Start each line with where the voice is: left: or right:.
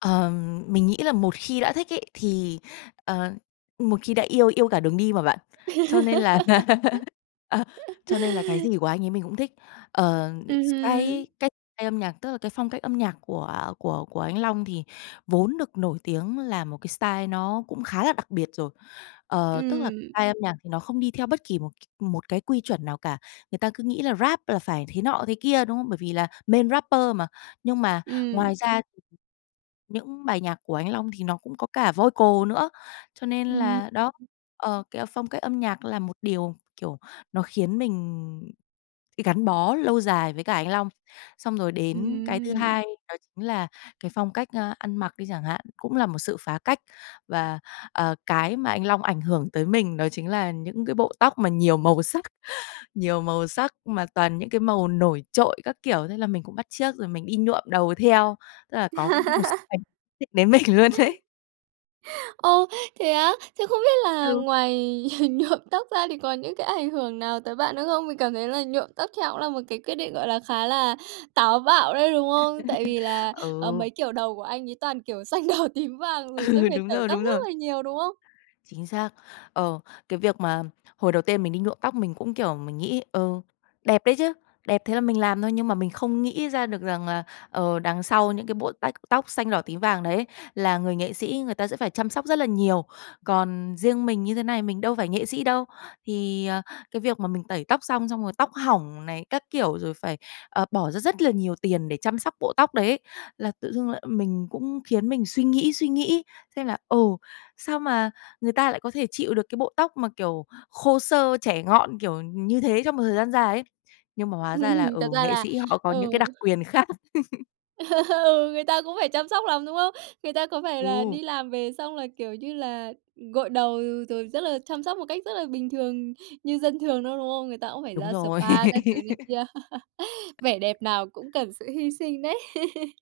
left: Ờ, mình nghĩ là một khi đã thích ấy, thì ờ, một khi đã yêu, yêu cả đường đi mà bạn. Cho nên là à, cho nên là cái gì của anh ấy mình cũng thích. Ờ,
right: Ừm
left: s cái
right: hừm.
left: cái style âm nhạc, tức là cái phong cách âm nhạc của của của anh Long thì vốn được nổi tiếng là một cái style nó cũng khá là đặc biệt rồi. Ờ, tức là
right: Ừm.
left: style âm nhạc thì nó không đi theo bất kỳ một c một cái quy chuẩn nào cả. Người ta cứ nghĩ là Rap là phải thế nọ thế kia, đúng không? Bởi vì là main rapper mà. Nhưng mà,
right: Ừm.
left: ngoài ra thì những bài nhạc của anh Long thì nó cũng có cả vocal nữa. Cho nên
right: Ừm.
left: là đó, ờ, cái, ờ, phong cách âm nhạc là một điều kiểu, nó khiến mình gắn bó lâu dài với cả anh Long. Xong rồi đến cái thứ
right: Ừm.
left: hai đó chính là cái phong cách, a, ăn mặc đi chẳng hạn, cũng là một sự phá cách. Và, ờ, cái mà anh Long ảnh hưởng tới mình đó chính là những cái bộ tóc mà nhiều màu sắc nhiều màu sắc mà toàn những cái màu nổi trội các kiểu, thế là mình cũng bắt chước rồi mình đi nhuộm đầu theo. Tức là có một x ảnh định đến mình luôn đấy.
right: Ô, thế á? Thế không biết là
left: Ừ.
right: ngoài nhuộm tóc ra thì có những cái ảnh hưởng nào tới bạn nữa không? Mình cảm thấy là nhuộm tóc theo cũng là một cái quyết định, gọi là, khá là táo bạo đấy, đúng không? Tại vì là, ờ, mấy
left: Ừ.
right: kiểu đầu của anh ấy toàn kiểu xanh, đỏ, tím, vàng rồi sẽ
left: Ừ,
right: phải
left: đúng
right: tẩy
left: rồi,
right: tóc
left: đúng rồi.
right: rất là nhiều, đúng không?
left: Chính xác. Ờ, cái việc mà hồi đầu tiên mình đi nhuộm tóc mình cũng kiểu mình nghĩ, ừ, đẹp đấy chứ. Đẹp, thế là mình làm thôi nhưng mà mình không nghĩ ra được rằng là, ờ, đằng sau những cái bộ tách tóc xanh, đỏ, tím, vàng đấy là người nghệ sĩ người ta sẽ phải chăm sóc rất là nhiều. Còn riêng mình như thế này mình đâu phải nghệ sĩ đâu, thì, ờ, cái việc mà mình tẩy tóc xong, xong rồi tóc hỏng này các kiểu, rồi phải, ờ, bỏ ra rất là nhiều tiền để chăm sóc bộ tóc đấy ấy, là tự dưng lại mình cũng khiến mình suy nghĩ suy nghĩ xem là, ừ, sao mà người ta lại có thể chịu được cái bộ tóc mà, kiểu, khô xơ, chẻ ngọn kiểu như thế trong một thời gian dài ấy. Nhưng mà hóa ra là,
right: Ừm,
left: ừ,
right: thật ra
left: nghệ
right: là
left: sĩ họ có những cái đặc
right: ừ.
left: quyền khác.
right: Ừ, người ta cũng phải chăm sóc lắm, đúng không? Người ta có phải là
left: Ừ.
right: đi làm về xong là, kiểu như là, gội đầu rồi rất là chăm sóc một cách rất là bình thường như dân thường đâu, đúng không? Người ta cũng phải
left: Đúng
right: ra sờ
left: rồi.
right: ba các thứ này kia. Vẻ đẹp nào cũng cần sự hy sinh đấy.